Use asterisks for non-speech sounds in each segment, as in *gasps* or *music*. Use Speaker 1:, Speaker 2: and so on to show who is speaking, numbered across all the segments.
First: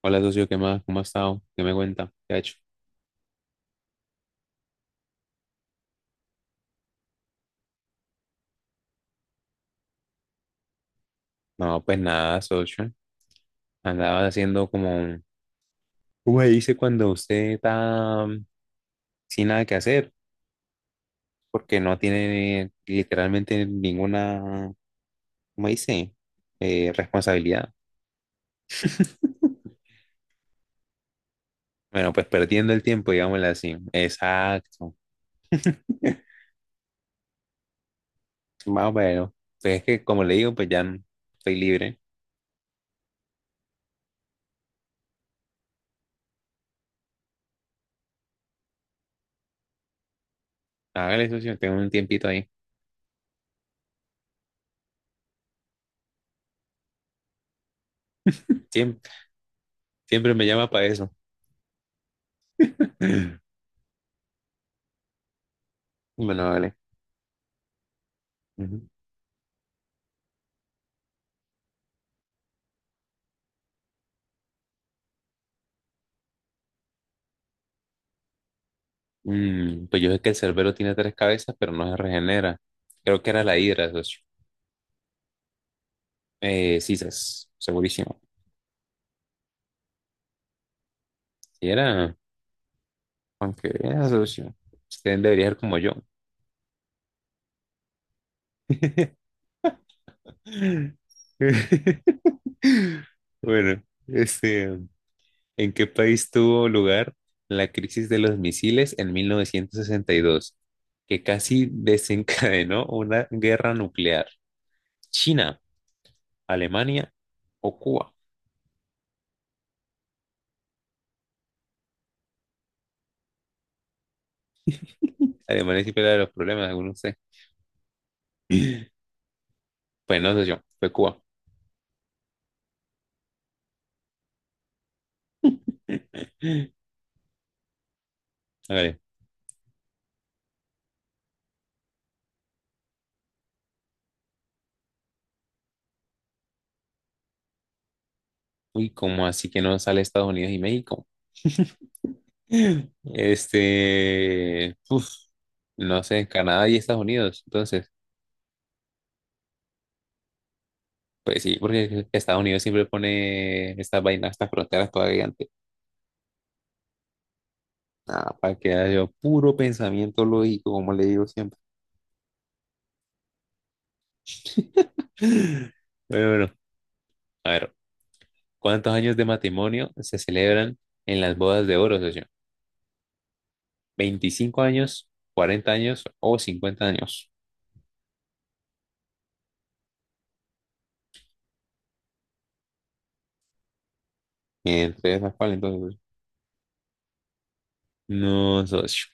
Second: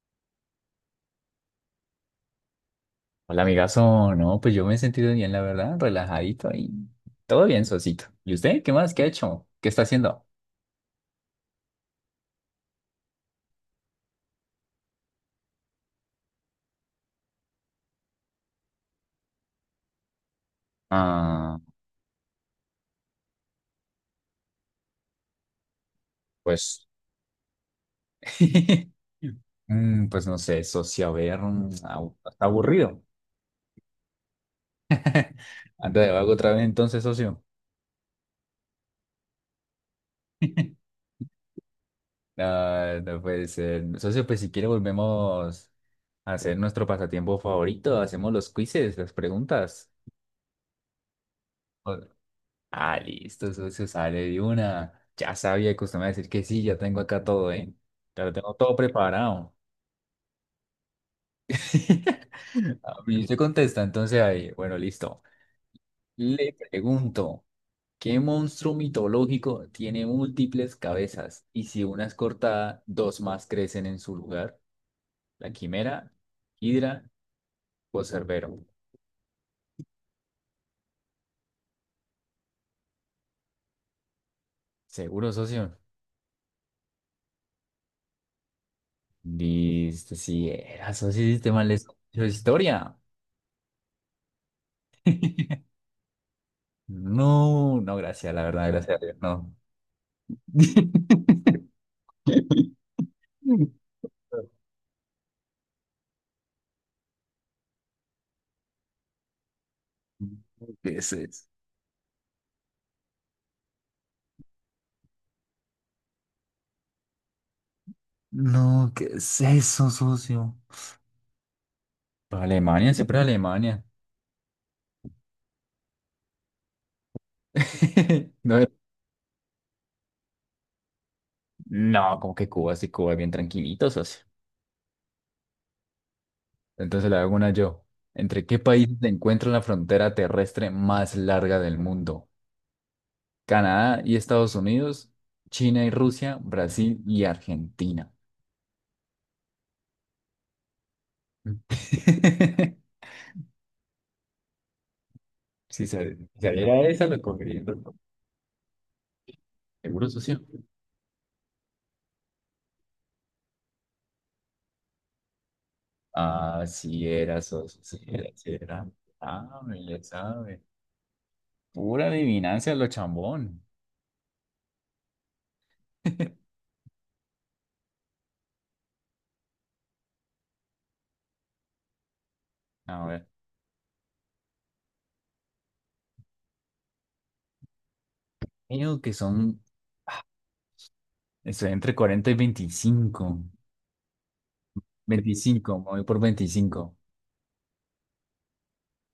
Speaker 1: Hola, socio, ¿qué más? ¿Cómo ha estado? ¿Qué me cuenta? ¿Qué ha hecho?
Speaker 2: Hola, amigazo. No, pues yo me he sentido bien, la verdad, relajadito y todo bien, socito. ¿Y usted? ¿Qué más? ¿Qué ha hecho? ¿Qué está haciendo?
Speaker 1: No, pues nada, socio. Andaba haciendo como un... ¿Cómo se dice cuando usted está sin nada que hacer?
Speaker 2: Ah,
Speaker 1: Porque no tiene literalmente ninguna, ¿cómo dice?
Speaker 2: pues,
Speaker 1: Responsabilidad.
Speaker 2: *laughs*
Speaker 1: *laughs*
Speaker 2: pues no sé, socio, a ver,
Speaker 1: Bueno, pues
Speaker 2: está
Speaker 1: perdiendo el
Speaker 2: aburrido.
Speaker 1: tiempo, digámoslo así. Exacto.
Speaker 2: Ando de vago
Speaker 1: *laughs*
Speaker 2: otra vez, entonces, socio.
Speaker 1: Más o menos. Pues es que, como le digo,
Speaker 2: *laughs*
Speaker 1: estoy libre.
Speaker 2: Ah, no puede ser. Socio, pues si quiere volvemos a hacer nuestro pasatiempo favorito, hacemos los quizzes, las preguntas.
Speaker 1: Hágale, socio, tengo un tiempito ahí.
Speaker 2: Ah, listo, eso se sale de una. Ya sabía que usted me iba a decir que sí, ya tengo acá todo, ¿eh? Ya lo tengo todo
Speaker 1: Siem-
Speaker 2: preparado.
Speaker 1: Siempre, me llama para eso.
Speaker 2: *laughs*
Speaker 1: *clears throat*
Speaker 2: A mí se
Speaker 1: *laughs*
Speaker 2: contesta, entonces ahí, bueno, listo. Le
Speaker 1: Bueno,
Speaker 2: pregunto, ¿qué monstruo
Speaker 1: vale.
Speaker 2: mitológico tiene múltiples cabezas? Y si una es cortada, dos más crecen en su lugar. La quimera, Hidra o Cerbero.
Speaker 1: Mm, pues yo sé que el cerbero tiene 3 cabezas, pero no se regenera. Creo que era la hidra, socio.
Speaker 2: Seguro, socio.
Speaker 1: Sí, segurísimo.
Speaker 2: Listo, sí era, socio, sistema
Speaker 1: Sí
Speaker 2: de
Speaker 1: era,
Speaker 2: historia.
Speaker 1: aunque era socio. Usted debería ser como yo.
Speaker 2: No, no, gracias, la verdad, gracias a Dios, no.
Speaker 1: *laughs*
Speaker 2: *laughs*
Speaker 1: Bueno, este, ¿en qué país tuvo lugar la crisis de los misiles en 1962,
Speaker 2: ¿Qué es
Speaker 1: que
Speaker 2: eso?
Speaker 1: casi desencadenó una guerra nuclear? ¿China, Alemania o Cuba?
Speaker 2: No, ¿qué es eso, socio? Pues Alemania, siempre Alemania.
Speaker 1: Alemania siempre era de los problemas, según.
Speaker 2: *laughs* No,
Speaker 1: *laughs* Pues no sé, yo fue Cuba.
Speaker 2: no, como que Cuba, sí, Cuba es bien tranquilito, socio. Entonces le hago una yo. ¿Entre qué
Speaker 1: A
Speaker 2: países
Speaker 1: ver,
Speaker 2: se encuentra la frontera terrestre más larga del mundo? Canadá y Estados Unidos, China y Rusia, Brasil y Argentina.
Speaker 1: uy, ¿cómo así que no sale Estados Unidos y México?
Speaker 2: *laughs*
Speaker 1: Este, uf, no sé,
Speaker 2: Si
Speaker 1: Canadá y
Speaker 2: saliera
Speaker 1: Estados
Speaker 2: esa, lo
Speaker 1: Unidos.
Speaker 2: cogería.
Speaker 1: Entonces,
Speaker 2: Seguro, socio.
Speaker 1: pues sí, porque Estados Unidos siempre pone estas vainas, estas fronteras todavía antes.
Speaker 2: Ah, sí era, socio, sí era,
Speaker 1: Ah,
Speaker 2: sí
Speaker 1: para que
Speaker 2: era.
Speaker 1: haya yo puro
Speaker 2: Ah, me le
Speaker 1: pensamiento
Speaker 2: sabe.
Speaker 1: lógico, como le digo siempre.
Speaker 2: Pura adivinanza lo chambón.
Speaker 1: *laughs* Pero
Speaker 2: *laughs*
Speaker 1: bueno, a ver, ¿cuántos años de matrimonio se celebran en las bodas de oro, socio?
Speaker 2: A ver,
Speaker 1: ¿25 años, 40 años o 50 años?
Speaker 2: creo que son, ah, estoy entre 40 y 25,
Speaker 1: Entre esas, ¿cuál
Speaker 2: 25, me
Speaker 1: entonces?
Speaker 2: voy por 25.
Speaker 1: No, socio.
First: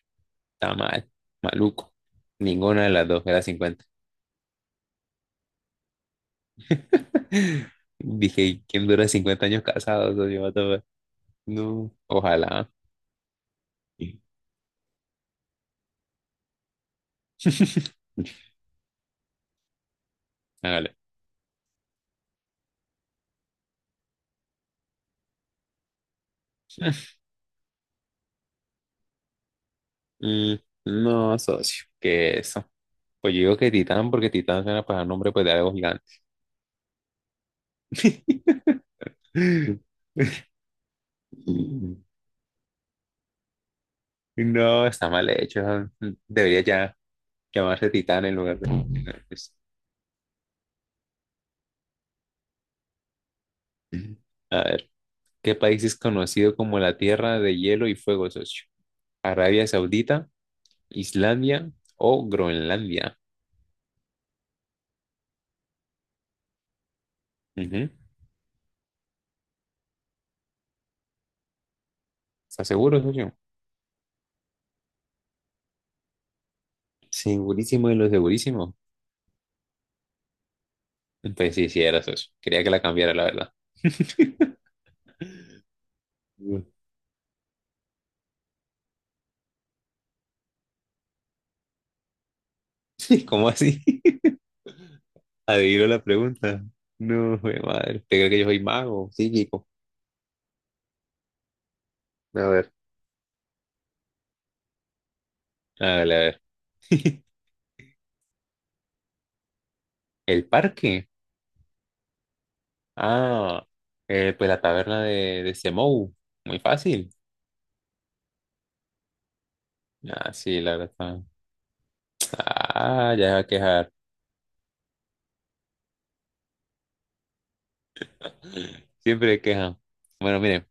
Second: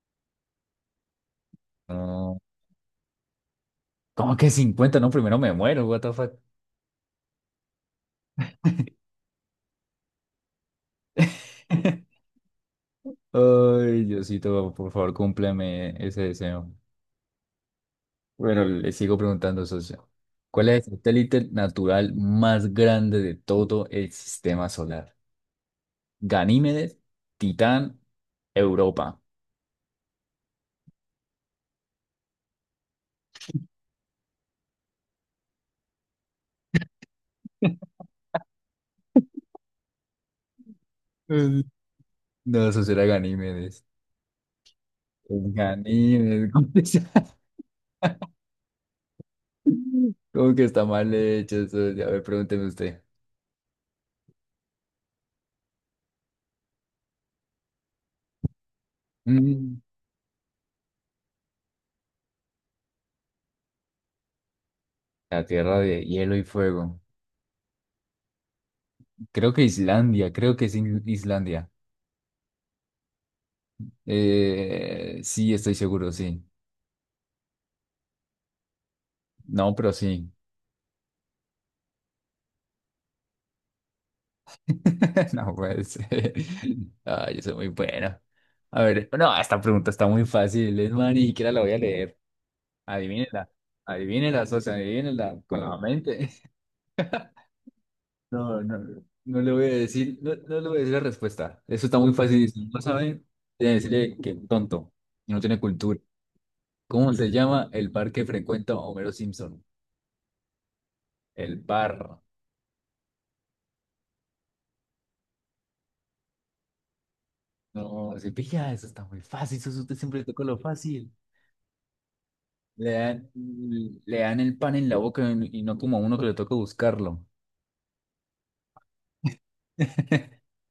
Speaker 1: Está mal. Maluco.
Speaker 2: No,
Speaker 1: Ninguna de las dos era 50.
Speaker 2: ¿cómo que 50? No, primero me muero, what the fuck.
Speaker 1: *laughs* Dije, ¿quién dura 50 años casado, socio? What the fuck? No,
Speaker 2: *laughs*
Speaker 1: ojalá.
Speaker 2: Ay, Diosito, por favor, cúmpleme ese deseo.
Speaker 1: *laughs*
Speaker 2: Bueno, le sigo preguntando, socio. ¿Cuál es el
Speaker 1: Hágale.
Speaker 2: satélite natural más grande de todo el sistema solar? Ganímedes, Titán, Europa.
Speaker 1: Mm, no, socio. ¿Qué eso? Pues yo digo que Titán, porque Titán suena para al nombre pues, de algo gigante. *laughs*
Speaker 2: Eh, No, eso será Ganímedes.
Speaker 1: No, está mal
Speaker 2: Es
Speaker 1: hecho.
Speaker 2: Ganímedes. *laughs*
Speaker 1: Debería
Speaker 2: ¿Cómo que
Speaker 1: ya
Speaker 2: está
Speaker 1: llamarse Titán en lugar de...
Speaker 2: cómo que está mal hecho eso? A ver, pregúnteme usted.
Speaker 1: A ver. ¿Qué país es conocido como la Tierra de Hielo y Fuego, socio? ¿Arabia
Speaker 2: Mm,
Speaker 1: Saudita, Islandia o Groenlandia?
Speaker 2: La tierra de hielo y fuego.
Speaker 1: Ujú.
Speaker 2: Creo que Islandia, creo que Islandia.
Speaker 1: ¿Estás seguro, socio?
Speaker 2: Sí, estoy seguro, sí.
Speaker 1: Segurísimo de lo segurísimo.
Speaker 2: No, pero sí.
Speaker 1: Pues sí, sí, era socio. Quería que la cambiara, la verdad.
Speaker 2: *laughs* No puede ser.
Speaker 1: Mm.
Speaker 2: Ah, yo soy muy bueno. A ver, no, esta pregunta está muy fácil, es más, ni siquiera la voy a leer.
Speaker 1: *laughs* ¿Cómo
Speaker 2: Adivínela,
Speaker 1: así? *laughs*
Speaker 2: adivínela, socio, adivínela con la
Speaker 1: Adivino la
Speaker 2: mente. *laughs*
Speaker 1: pregunta. No, jue madre. ¿Te crees que yo soy
Speaker 2: No, no,
Speaker 1: mago?
Speaker 2: no le voy
Speaker 1: Psíquico.
Speaker 2: a decir, no, no le voy a decir la respuesta. Eso está muy
Speaker 1: A
Speaker 2: fácil. Si
Speaker 1: ver.
Speaker 2: no sabe, tiene que decirle que tonto, y no tiene cultura.
Speaker 1: Hágale, a ver.
Speaker 2: ¿Cómo
Speaker 1: *laughs*
Speaker 2: se llama el bar que frecuenta Homero Simpson?
Speaker 1: ¿El parque?
Speaker 2: El bar.
Speaker 1: Ah, pues la taberna de Semou. Muy fácil.
Speaker 2: No, se pilla, eso está muy fácil, eso usted siempre le
Speaker 1: Ah,
Speaker 2: toca lo
Speaker 1: sí, la verdad.
Speaker 2: fácil.
Speaker 1: Está-
Speaker 2: Le
Speaker 1: ah,
Speaker 2: dan,
Speaker 1: ya va a quejar.
Speaker 2: le dan el pan en la boca y no como a uno que le toca buscarlo.
Speaker 1: Siempre queja. Bueno,
Speaker 2: *laughs*
Speaker 1: miren,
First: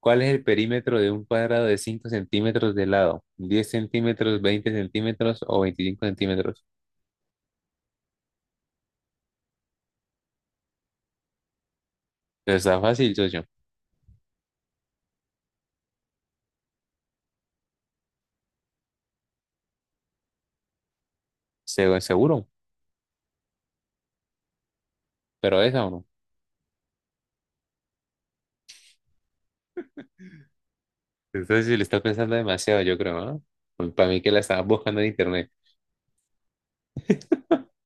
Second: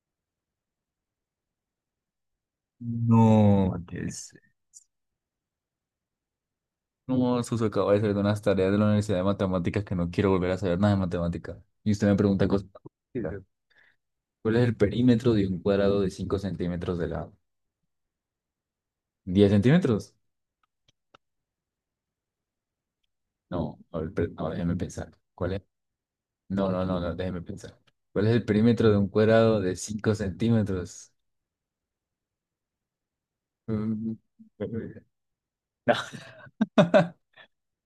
Speaker 1: ¿cuál es el perímetro de un cuadrado de 5 cm de lado? Diez
Speaker 2: No, qué es.
Speaker 1: centímetros, 20 cm o 25 cm?
Speaker 2: No, Suso, acabo de hacer unas tareas de la Universidad de Matemáticas que no quiero volver a saber nada de matemática. Y usted me pregunta
Speaker 1: Pero
Speaker 2: cosas.
Speaker 1: está fácil, socio.
Speaker 2: ¿Cuál es el perímetro de un cuadrado de 5 centímetros de lado? ¿10 centímetros?
Speaker 1: Seguro,
Speaker 2: No, a ver, ahora déjeme pensar. ¿Cuál es?
Speaker 1: pero esa o no.
Speaker 2: No, no, no, no, déjeme pensar. ¿Cuál es el perímetro de un cuadrado de 5 centímetros?
Speaker 1: Entonces, si le está pensando demasiado, yo creo, ¿no? Pues para
Speaker 2: Mm,
Speaker 1: mí que la estaba buscando en internet.
Speaker 2: No. *laughs*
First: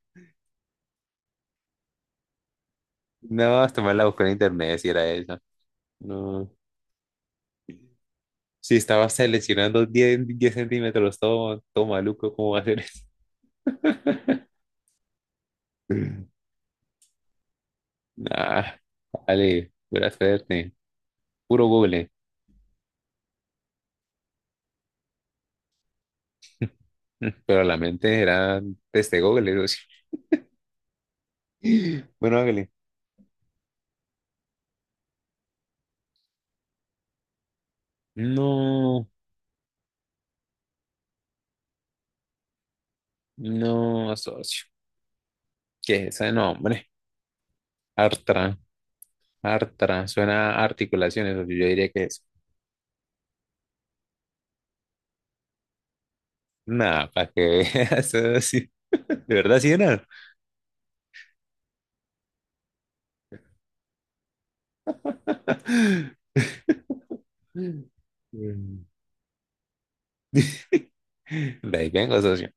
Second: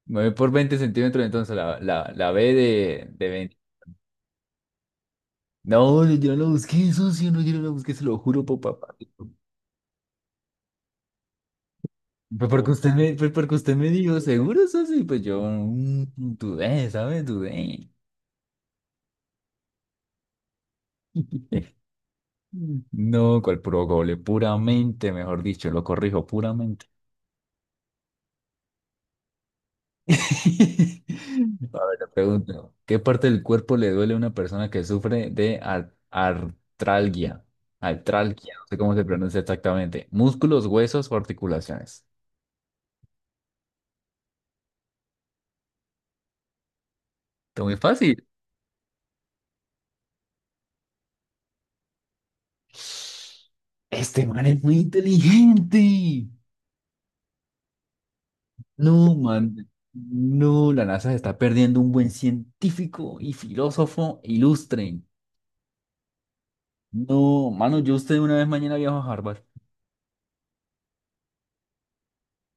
Speaker 2: Me voy por 20 centímetros, entonces la B de 20.
Speaker 1: No, hasta me la busqué en internet, si era esa.
Speaker 2: No, yo no lo
Speaker 1: No.
Speaker 2: busqué, socio, no, yo no lo busqué, se lo juro por
Speaker 1: Si
Speaker 2: papá.
Speaker 1: estaba seleccionando 10 10 centímetros, todo maluco,
Speaker 2: Pues
Speaker 1: ¿cómo va a
Speaker 2: porque
Speaker 1: ser *laughs*
Speaker 2: usted
Speaker 1: eso?
Speaker 2: me, pues porque usted me dijo, ¿seguro eso sí? Pues yo dudé, ¿sabes? Dudé.
Speaker 1: Nah, vale, buena suerte. Puro
Speaker 2: *laughs*
Speaker 1: Google.
Speaker 2: No, cual puro gole, puramente, mejor dicho, lo corrijo, puramente.
Speaker 1: *laughs* Pero la mente era desde Google. Digo,
Speaker 2: *laughs* A ver,
Speaker 1: sí.
Speaker 2: le
Speaker 1: Bueno, hágale.
Speaker 2: pregunto, ¿qué parte del cuerpo le duele a una persona que sufre de artralgia? Artralgia, no sé cómo se
Speaker 1: No,
Speaker 2: pronuncia exactamente. Músculos, huesos o articulaciones.
Speaker 1: no, socio. ¿Qué es ese nombre?
Speaker 2: Está muy fácil.
Speaker 1: Artra, Artra. Suena a articulaciones, socio. Yo diría que es.
Speaker 2: Este man es muy inteligente.
Speaker 1: Nada, para que veas, socio.
Speaker 2: No,
Speaker 1: *laughs* De verdad,
Speaker 2: man,
Speaker 1: sí era.
Speaker 2: no, la NASA se está perdiendo un buen científico y filósofo ilustre.
Speaker 1: *laughs*
Speaker 2: No, mano, yo usted una vez mañana
Speaker 1: Mm.
Speaker 2: viajo a Harvard.
Speaker 1: De ahí vengo, socio.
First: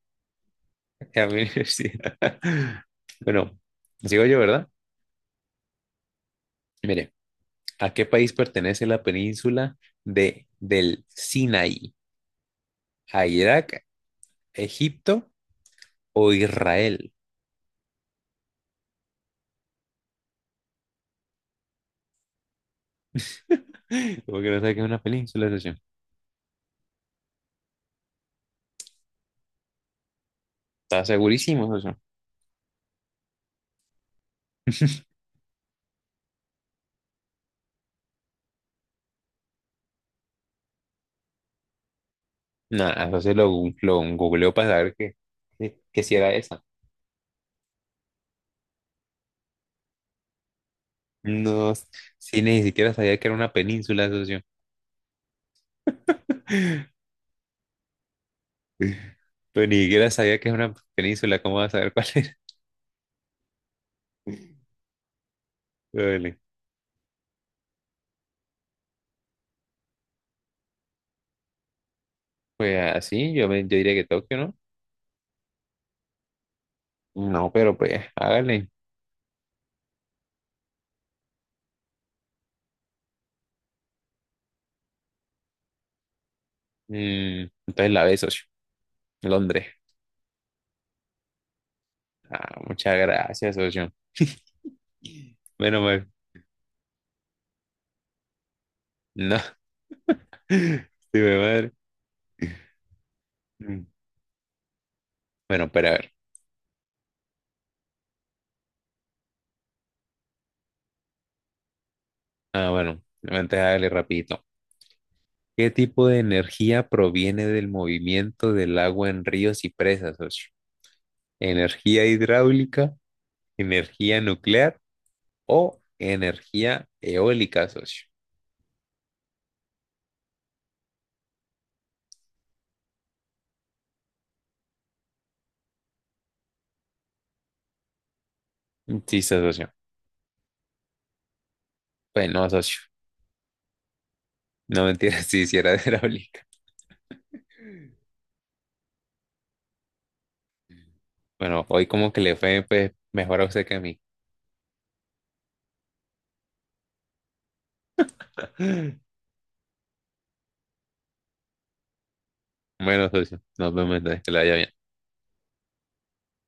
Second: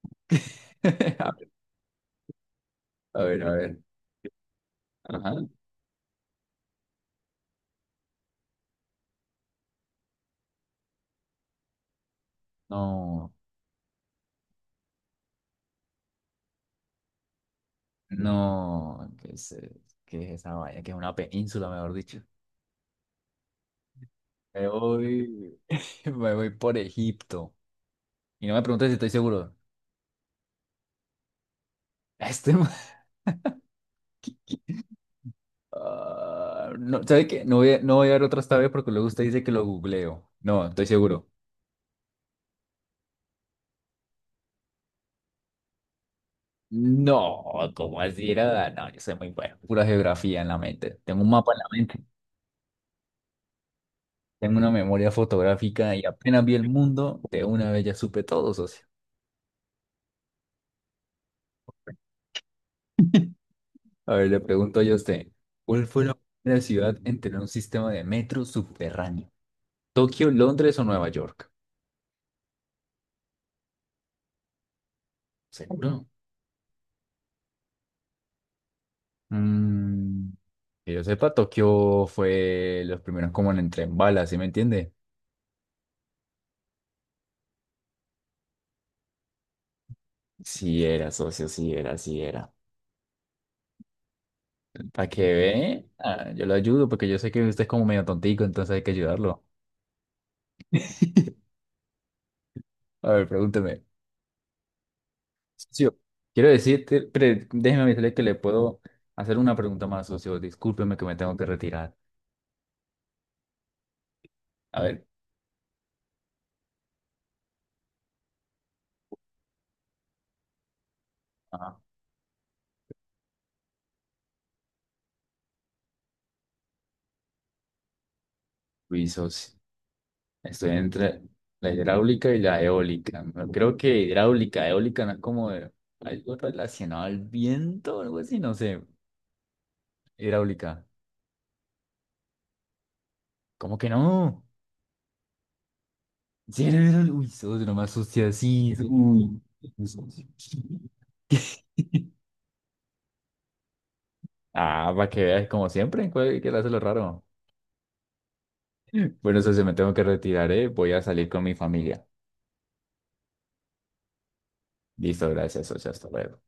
Speaker 1: A mi
Speaker 2: *laughs*
Speaker 1: universidad. *laughs*
Speaker 2: A ver, a
Speaker 1: Bueno,
Speaker 2: ver.
Speaker 1: sigo yo, ¿verdad?
Speaker 2: Ajá.
Speaker 1: Mire, ¿a qué país pertenece la península del Sinaí? ¿A
Speaker 2: No,
Speaker 1: Irak, Egipto o Israel? *gasps*
Speaker 2: no, qué es esa vaina? Que es una península, mejor dicho.
Speaker 1: *laughs* Porque no
Speaker 2: Me
Speaker 1: sé que es una península,
Speaker 2: voy,
Speaker 1: socio.
Speaker 2: *laughs* me voy por Egipto. Y no me preguntes si estoy seguro. *laughs*
Speaker 1: Está segurísimo, socio.
Speaker 2: Este man.
Speaker 1: *laughs*
Speaker 2: Ah, no, ¿sabe qué? No voy a dar otra esta vez porque luego usted dice que lo googleo. No, estoy seguro.
Speaker 1: Nada, entonces lo googleó para saber que si era esa.
Speaker 2: No, ¿cómo así era? No, yo soy muy bueno. Pura geografía en la mente. Tengo un mapa en la
Speaker 1: No,
Speaker 2: mente.
Speaker 1: sí, ni siquiera sabía que era una península, socio.
Speaker 2: Tengo una memoria fotográfica y apenas vi el
Speaker 1: *laughs*
Speaker 2: mundo, de una vez ya supe todo, socio.
Speaker 1: Pues ni siquiera sabía que es una península, ¿cómo vas a saber cuál es? *laughs*
Speaker 2: A ver, le pregunto yo a usted, ¿cuál fue la
Speaker 1: Vale.
Speaker 2: primera ciudad en tener un sistema de metro subterráneo? ¿Tokio, Londres o Nueva York?
Speaker 1: Pues así, yo diría que Tokio, ¿no?
Speaker 2: ¿Seguro?
Speaker 1: No, pero pues, hágale.
Speaker 2: Mm, que yo sepa, Tokio fue los primeros como en el tren bala, ¿sí me entiende?
Speaker 1: Mm, entonces la B, socio. Londres.
Speaker 2: Sí era, socio, sí era, sí era.
Speaker 1: Ah, muchas gracias, socio.
Speaker 2: Para que
Speaker 1: Menos
Speaker 2: ve,
Speaker 1: mal.
Speaker 2: ah, yo lo ayudo porque yo sé que usted es como medio tontico, entonces hay que
Speaker 1: No.
Speaker 2: ayudarlo.
Speaker 1: Sí, mi
Speaker 2: *laughs*
Speaker 1: madre.
Speaker 2: A ver, pregúnteme.
Speaker 1: Mm. Bueno, pero a
Speaker 2: Socio,
Speaker 1: ver.
Speaker 2: déjeme decirle que le puedo hacer una pregunta más, socio. Discúlpeme que me tengo que retirar.
Speaker 1: Ah, bueno, antes hágale rapidito.
Speaker 2: A ver,
Speaker 1: ¿Qué tipo de energía proviene del movimiento del agua en ríos y presas, socio?
Speaker 2: ah,
Speaker 1: ¿Energía hidráulica, energía nuclear o energía eólica, socio?
Speaker 2: uy, socio, estoy entre la hidráulica y la eólica. No, creo que hidráulica, eólica no es como algo relacionado al viento o algo así, no sé.
Speaker 1: Sí, sí, socio.
Speaker 2: Hidráulica.
Speaker 1: Pues no, socio.
Speaker 2: ¿Cómo que no?
Speaker 1: No mentira, *laughs* si hiciera hidráulica.
Speaker 2: Lleno de la luz, oh, una más sucia así. Sí. Uy.
Speaker 1: Bueno, hoy como que le fue pues, mejor a usted que a mí.
Speaker 2: Ah, para que veas, como siempre, ¿qué le hace lo raro?
Speaker 1: *laughs*
Speaker 2: Bueno, socio, me tengo que retirar, ¿eh? Voy a salir con mi familia.
Speaker 1: Bueno, socio, nos vemos entonces, que la vaya bien.
Speaker 2: Listo, gracias, socio, hasta luego.